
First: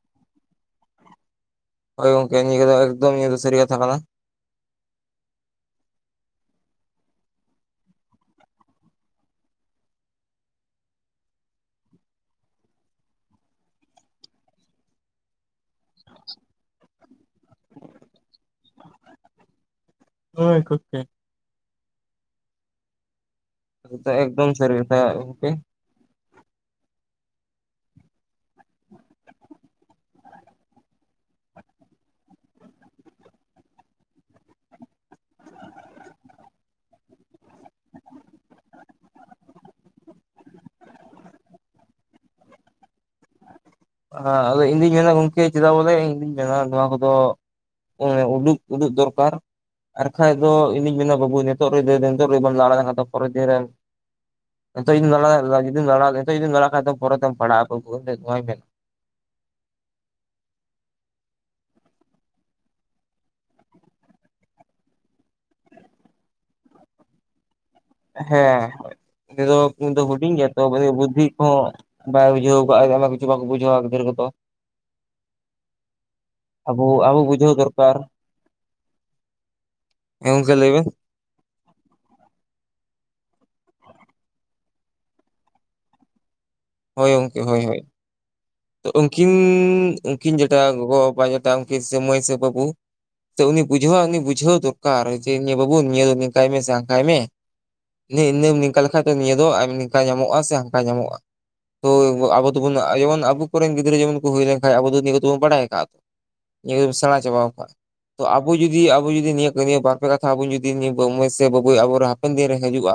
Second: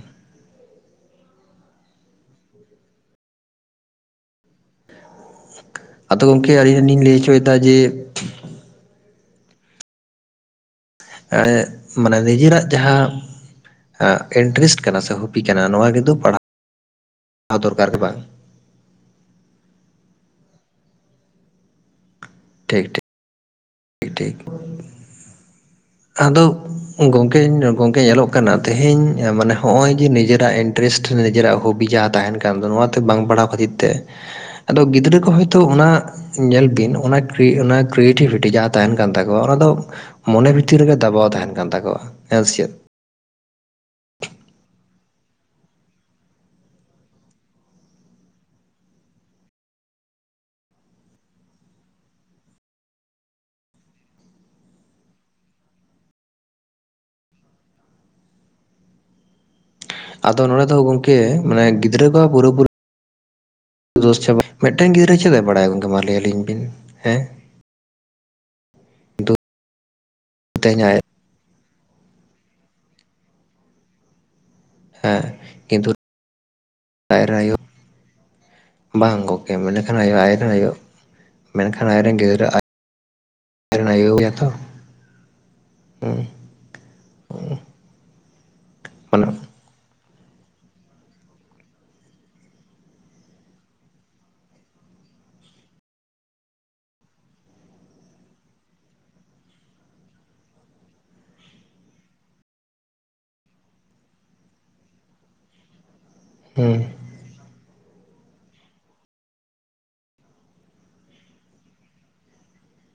ᱦᱳᱭ ᱜᱚᱝᱠᱮ ᱱᱤᱭᱟᱹ ᱠᱚᱫᱚ ᱮᱠᱫᱚᱢ ᱥᱟᱹᱨᱤ ᱠᱟᱛᱷᱟ ᱠᱟᱱᱟ ᱾ ᱟᱫᱚ ᱜᱚᱝᱠᱮ ᱟᱹᱞᱤᱧ ᱦᱚᱸ ᱞᱤᱧ ᱞᱟᱹᱭ ᱦᱚᱪᱚᱭ ᱮᱫᱟ ᱡᱮ ᱮᱸᱜ ᱢᱟᱱᱮ ᱱᱤᱡᱮᱨᱟᱜ ᱡᱟᱦᱟᱸ ᱤᱱᱴᱮᱨᱮᱥᱴ ᱠᱟᱱᱟ ᱥᱮ ᱦᱚᱵᱤ ᱠᱟᱱᱟ ᱱᱚᱜ-ᱚᱭ ᱨᱮᱫᱚ ᱯᱟᱲᱟᱜ [inaudible] ᱟᱨ ᱫᱚᱨᱠᱟᱨ ᱫᱚ ᱵᱟᱝ ᱾ ᱦᱳᱭ ᱜᱚᱝᱠᱮ ᱾ ᱴᱷᱤᱠ ᱴᱷᱤᱠ ᱾ ᱦᱮᱸ ᱮᱠᱫᱚᱢ ᱥᱟᱹᱨᱤ ᱠᱟᱛᱷᱟ ᱵᱤᱱ ᱟᱫᱚ ᱜᱚᱝᱠᱮ ᱜᱚᱝᱠᱮ ᱧᱮᱞᱚᱜ ᱠᱟᱱᱟ ᱛᱮᱦᱮᱧ ᱢᱟᱱᱮ ᱦᱚᱜ-ᱚᱭ ᱡᱮ ᱱᱤᱡᱮᱨᱟᱜ ᱤᱱ ᱴᱨᱮᱥᱴ ᱨᱮ ᱱᱤᱡᱮᱨᱟᱜ ᱦᱚᱵᱤ ᱡᱟᱦᱟᱸ ᱛᱟᱦᱮᱱ ᱠᱟᱱ ᱫᱚ ᱱᱚᱣᱟ ᱛᱮ ᱵᱟᱝ ᱵᱟᱲᱦᱟᱣ ᱠᱷᱟᱹᱛᱤᱨ ᱛᱮ [inaudible] ᱟᱫᱚ ᱜᱤᱫᱽᱨᱟᱹ ᱠᱚ ᱦᱚᱭᱛᱳ ᱚᱱᱟ ᱧᱮᱞ-ᱵᱤᱱ ᱚᱱᱟ ᱠᱨᱤ ᱚᱱᱟ ᱠᱨᱤᱭᱮᱴᱤᱼᱵᱷᱤᱴᱤ ᱡᱟᱦ ᱛᱟᱦᱮᱱ ᱠᱟᱱ ᱛᱟᱠᱚᱣᱟ ᱚᱱᱟ ᱫᱚ ᱢᱚᱱᱮ ᱵᱷᱤᱛᱤᱨ ᱨᱮ ᱜᱮ ᱫᱟᱵᱟᱣ ᱛᱟᱦᱮᱱ ᱠᱟᱱ ᱛᱟᱠᱚᱣᱟ ᱦᱮᱸ ᱥᱮ ᱪᱮᱫ? ᱦᱮᱸ ᱟᱫᱚ ᱤᱧᱫᱩᱧ ᱢᱮᱱᱟ ᱜᱚᱝᱠᱮ ᱪᱮᱫᱟᱜ ᱵᱚᱞᱮ ᱤᱧᱫᱩᱧ ᱢᱮᱱᱟ ᱱᱚᱣᱟ ᱠᱚ ᱫᱚ ᱚᱻ ᱩᱰᱩᱠ ᱩᱰᱩᱜ ᱫᱚᱨᱠᱟᱨ ᱾ ᱟᱨ ᱵᱟᱠᱷᱟᱡ ᱫᱚ ᱤᱧ-ᱫᱩᱧ ᱢᱮᱱᱟ ᱵᱟᱹᱵᱩ ᱱᱤᱛᱚᱜ ᱨᱮ ᱱᱤᱛᱚᱜ ᱨᱮᱵᱚᱱ ᱞᱟᱲᱟ ᱞᱮᱠᱷᱟᱱ ᱯᱚᱨᱮᱨ ᱫᱤᱱ ᱨᱮ ᱱᱤᱛᱚᱜ ᱡᱩᱫᱤᱢ [unintelligible] ᱡᱩᱫᱤᱢ ᱞᱟᱲᱟᱣ ᱠᱷᱟᱡ ᱫᱚ ᱯᱚᱨᱮᱛᱮᱢ ᱯᱟᱲᱦᱟᱜᱼᱟ ᱵᱟᱵᱩ [unintelligible] ᱟᱫᱚ ᱱᱚᱸᱰᱮ ᱫᱚ ᱜᱚᱝᱠᱮ ᱢᱟᱱᱮ ᱜᱤᱫᱽᱨᱟᱹ ᱫᱚ ᱯᱩᱨᱟᱹ ᱯᱩᱨᱤ [unintelligible] ᱢᱤᱫᱴᱮᱱ ᱜᱤᱫᱽᱨᱟᱹ ᱪᱮᱫ ᱵᱟᱭ ᱵᱟᱲᱟᱭᱟ ᱜᱚᱝᱠᱮ ᱢᱟ ᱞᱟᱹᱭ ᱟᱹᱞᱤᱧ ᱵᱤᱱ, ᱦᱮᱸ? ᱠᱤᱱᱛᱩ ᱦᱚᱸ ᱦᱚᱸ [inaudible] ᱦᱩᱰᱤᱧ ᱜᱮᱭᱟ ᱛᱚ ᱛᱮᱦᱮᱧ ᱟᱡ ᱵᱩᱫᱽ-ᱫᱷᱤ ᱠᱚ ᱦᱚᱸ ᱵᱟᱭ ᱵᱩᱡᱟᱹᱣ ᱠᱟᱜᱟᱭ ᱚᱱᱟ ᱠᱷᱟᱹᱛᱤᱨ ᱵᱟᱠᱚ ᱵᱩᱡᱷᱟᱹᱣᱟ ᱜᱤᱫᱽᱨᱟᱹ ᱠᱚᱫᱚ ᱾ ᱦᱮᱸ, ᱠᱤᱱᱛᱩ ᱟᱵᱚ ᱟᱵᱚ ᱟᱡ ᱨᱮᱱ ᱵᱩᱡᱷᱟᱹᱣ ᱟᱭᱳ ᱫᱚᱨᱠᱟᱨ [inaudible] ᱵᱟᱝ ᱜᱚᱢᱠᱮ ᱢᱚᱱᱮ ᱠᱷᱟᱱ [unintelligible] ᱟᱡ ᱦᱮᱸ ᱨᱮᱱ ᱜᱚᱝᱠᱮ ᱞᱟᱹᱭ ᱟᱭᱳ ᱵᱮᱱ ᱢᱮᱱ ᱠᱷᱟᱱ ᱟᱡᱨᱮᱱ ᱜᱤᱫᱽᱨᱟᱹ ᱟᱡ ᱨᱮᱱ ᱟᱭᱳ ᱜᱮ ᱛᱚ ᱦᱩᱸ ᱾ ᱦᱳᱭ ᱜᱚᱝᱠᱮ, ᱦᱳᱭ, ᱦᱳᱭ ᱛᱚ ᱦᱩᱸ ᱩᱱᱠᱤᱱ ᱠᱤᱱ ᱡᱮᱴᱟ ᱜᱚᱜᱚ ᱵᱟᱵᱟᱭ ᱡᱮᱴᱟ ᱢᱚᱭ ᱥᱮ ᱵᱟᱵᱩ ᱛᱚ ᱩᱱᱤ ᱵᱩᱡᱷᱟᱹᱣᱼᱟ ᱩᱱᱤ ᱵᱩᱡᱷᱟᱹᱣ ᱫᱚᱨᱠᱟᱨ ᱡᱮ, ᱱᱤᱭᱟᱹ ᱵᱟᱹᱵᱩ ᱱᱤᱭᱟᱹ ᱱᱤᱝᱠᱟᱭ ᱢᱮ ᱥᱮ ᱦᱟᱝᱠᱟᱭ ᱢᱮ ᱾ ᱱᱤᱱᱟᱹᱢ ᱱᱤᱝᱠᱟ ᱞᱮᱠᱷᱟᱡ ᱫᱚ ᱱᱤᱭᱟᱹ ᱫᱚ ᱱᱤᱝᱠᱟ ᱧᱟᱢᱚᱜᱼᱟ ᱥᱮ ᱦᱟᱱᱠᱟ ᱧᱟᱢᱚᱜᱼᱟ ᱾ ᱛᱚ ᱟᱵᱚ ᱫᱚᱵᱚᱱ ᱤᱭᱟᱹ ᱵᱚ ᱟᱵᱚ ᱠᱚᱨᱮᱱ ᱜᱤᱫᱽᱨᱟᱹ ᱡᱮᱢᱚᱱ ᱠᱚ ᱦᱩᱭ ᱞᱮᱠᱟᱡ, ᱟᱵᱚ ᱫᱚ ᱱᱤᱭᱟᱹ ᱠᱚ ᱫᱚ ᱵᱚᱱ ᱵᱟᱰᱟᱭ ᱭ ᱠᱟᱜᱼᱟ ᱾ ᱱᱤᱭᱟᱹ ᱠᱚ ᱦᱮᱸ ᱥᱮᱬᱟ ᱪᱟᱵᱟᱣ ᱠᱟᱜᱼᱟ ᱾ ᱛᱚ ᱟᱵᱚ ᱡᱩᱫᱤ ᱟᱵᱚ ᱡᱚᱫᱤ ᱱᱤᱭᱟᱹ, ᱱᱤᱭᱟᱹ ᱵᱟᱨ ᱯᱮ ᱠᱟᱛᱷᱟ ᱟᱵᱚ ᱡᱩᱫᱤ ᱱᱤᱭᱟᱹ ᱢᱟᱹᱭ ᱥᱮ ᱵᱟᱵᱩ ᱟᱵᱚ ᱦᱟᱯᱮᱱ ᱫᱤᱱ ᱨᱮ ᱦᱤᱡᱩᱜᱼᱟ᱾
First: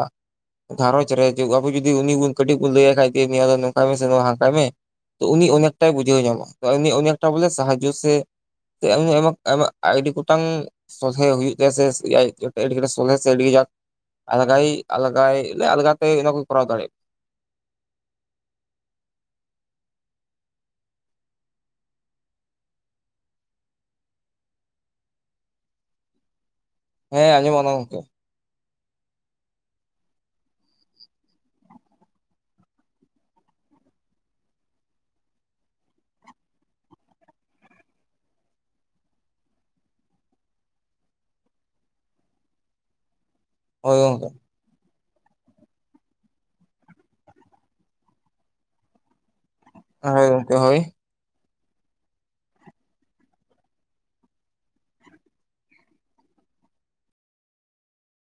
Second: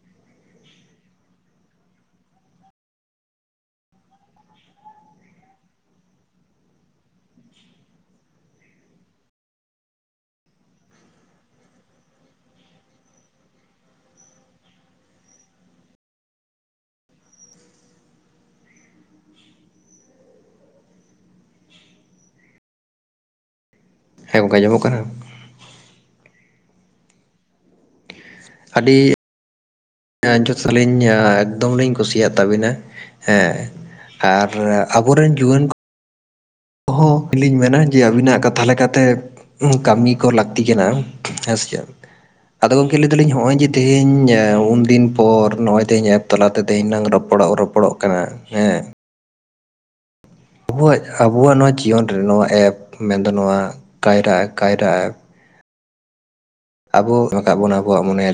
ᱜᱷᱟᱨᱚᱸᱧᱡᱽ ᱨᱮ ᱟᱵᱚ ᱡᱩᱫᱤ ᱩᱱᱤ ᱠᱟᱹᱴᱤᱡ ᱵᱚᱱ ᱞᱟᱹᱭ ᱟᱭ ᱠᱷᱟᱱ ᱡᱮ ᱱᱚᱝᱠᱟᱭ ᱢᱮᱥᱮ ᱦᱟᱱᱠᱟᱭ ᱢᱮ ᱾ ᱛᱚ ᱩᱱᱤ ᱚᱱᱮᱠᱴᱟᱭ ᱵᱩᱡᱷᱟᱹᱣ ᱧᱟᱢᱟ, ᱩᱱᱤ ᱚᱱᱮᱠᱴᱟ ᱵᱚᱞᱮ ᱥᱟᱦᱟᱡᱼᱡᱚ ᱥᱮ [inaudible] ᱟᱹᱰᱤ ᱠᱚᱴᱟᱝ ᱥᱚᱞᱦᱮ ᱦᱩᱭᱩᱜ ᱛᱟᱭᱟ ᱥᱮ [inaudible] ᱥᱚᱞᱦᱮ ᱥᱮ ᱟᱹᱰᱤ ᱜᱟᱡᱟᱠ ᱟᱞᱟᱜᱟᱭ, ᱟᱞᱜᱟᱭ ᱟᱞᱜᱟ ᱛᱮ ᱚᱱᱟ ᱠᱚ ᱠᱚᱨᱟᱣ ᱫᱟᱲᱮᱭᱟᱜᱼᱟ ᱾ ᱦᱮᱸ ᱜᱚᱝᱠᱮ ᱟᱸᱡᱚᱢᱼᱚᱜ ᱠᱟᱱᱟ? ᱦᱮᱸ ᱟᱸᱡᱚᱢᱚᱜ ᱠᱟᱱᱟ ᱜᱚᱝᱠᱮ ᱾ ᱟᱹᱰᱤ ᱡᱚᱛᱞᱤᱧ ᱮᱠᱫᱚᱢ ᱞᱤᱧ ᱠᱩᱥᱤᱭᱟᱜ ᱛᱟᱵᱤᱱᱟ ᱦᱮᱸ ᱾ ᱟᱨ ᱟᱵᱚᱨᱮᱱ ᱡᱩᱣᱟᱹᱱ ᱠᱚ ᱠᱚᱦᱚ ᱟᱹᱞᱤᱧ ᱢᱮᱱᱟ ᱡᱮ ᱟᱵᱤᱱᱟᱜ ᱠᱟᱛᱷᱟ ᱞᱮᱠᱟᱛᱮ ᱠᱟᱹᱢᱤ ᱠᱚ ᱞᱟᱹᱠᱛᱤ ᱠᱟᱱᱟ ᱦᱮᱸ ᱥᱮᱪᱮᱫ? ᱟᱫᱚ ᱜᱚᱢᱠᱮ ᱞᱟᱹᱭ ᱫᱟᱞᱤᱧ ᱱᱚᱜᱼᱚᱭ ᱡᱮ ᱦᱳᱭ ᱜᱚᱝᱠᱮ ᱛᱮᱦᱮᱧ ᱩᱱᱫᱤᱱ ᱯᱚᱨ ᱱᱚᱜᱼᱚᱭ ᱛᱮᱦᱮᱧ ᱮᱯ ᱛᱟᱞᱟᱛᱮ ᱛᱤᱦᱤᱧ ᱞᱟᱝ ᱨᱚᱯᱚᱲᱚᱜ, ᱨᱚᱯᱚᱲᱚᱜ ᱠᱟᱱᱟ ᱦᱮᱸ ᱾ [inaudible] ᱟᱵᱚᱣᱟᱜ, ᱟᱵᱚᱣᱟᱜ ᱱᱚᱣᱟ ᱡᱤᱭᱚᱱ ᱨᱮ ᱱᱚᱣᱟ ᱮᱯ ᱢᱮᱱᱫᱚ ᱱᱚᱣᱟ ᱠᱟᱭᱨᱟ ᱮᱯ, ᱠᱟᱭᱨᱟ ᱮᱯ ᱟᱵᱚ ᱟᱠᱟᱫ ᱵᱚᱱᱟ ᱟᱵᱚᱣᱟᱜ ᱢᱚᱱᱮᱭᱟ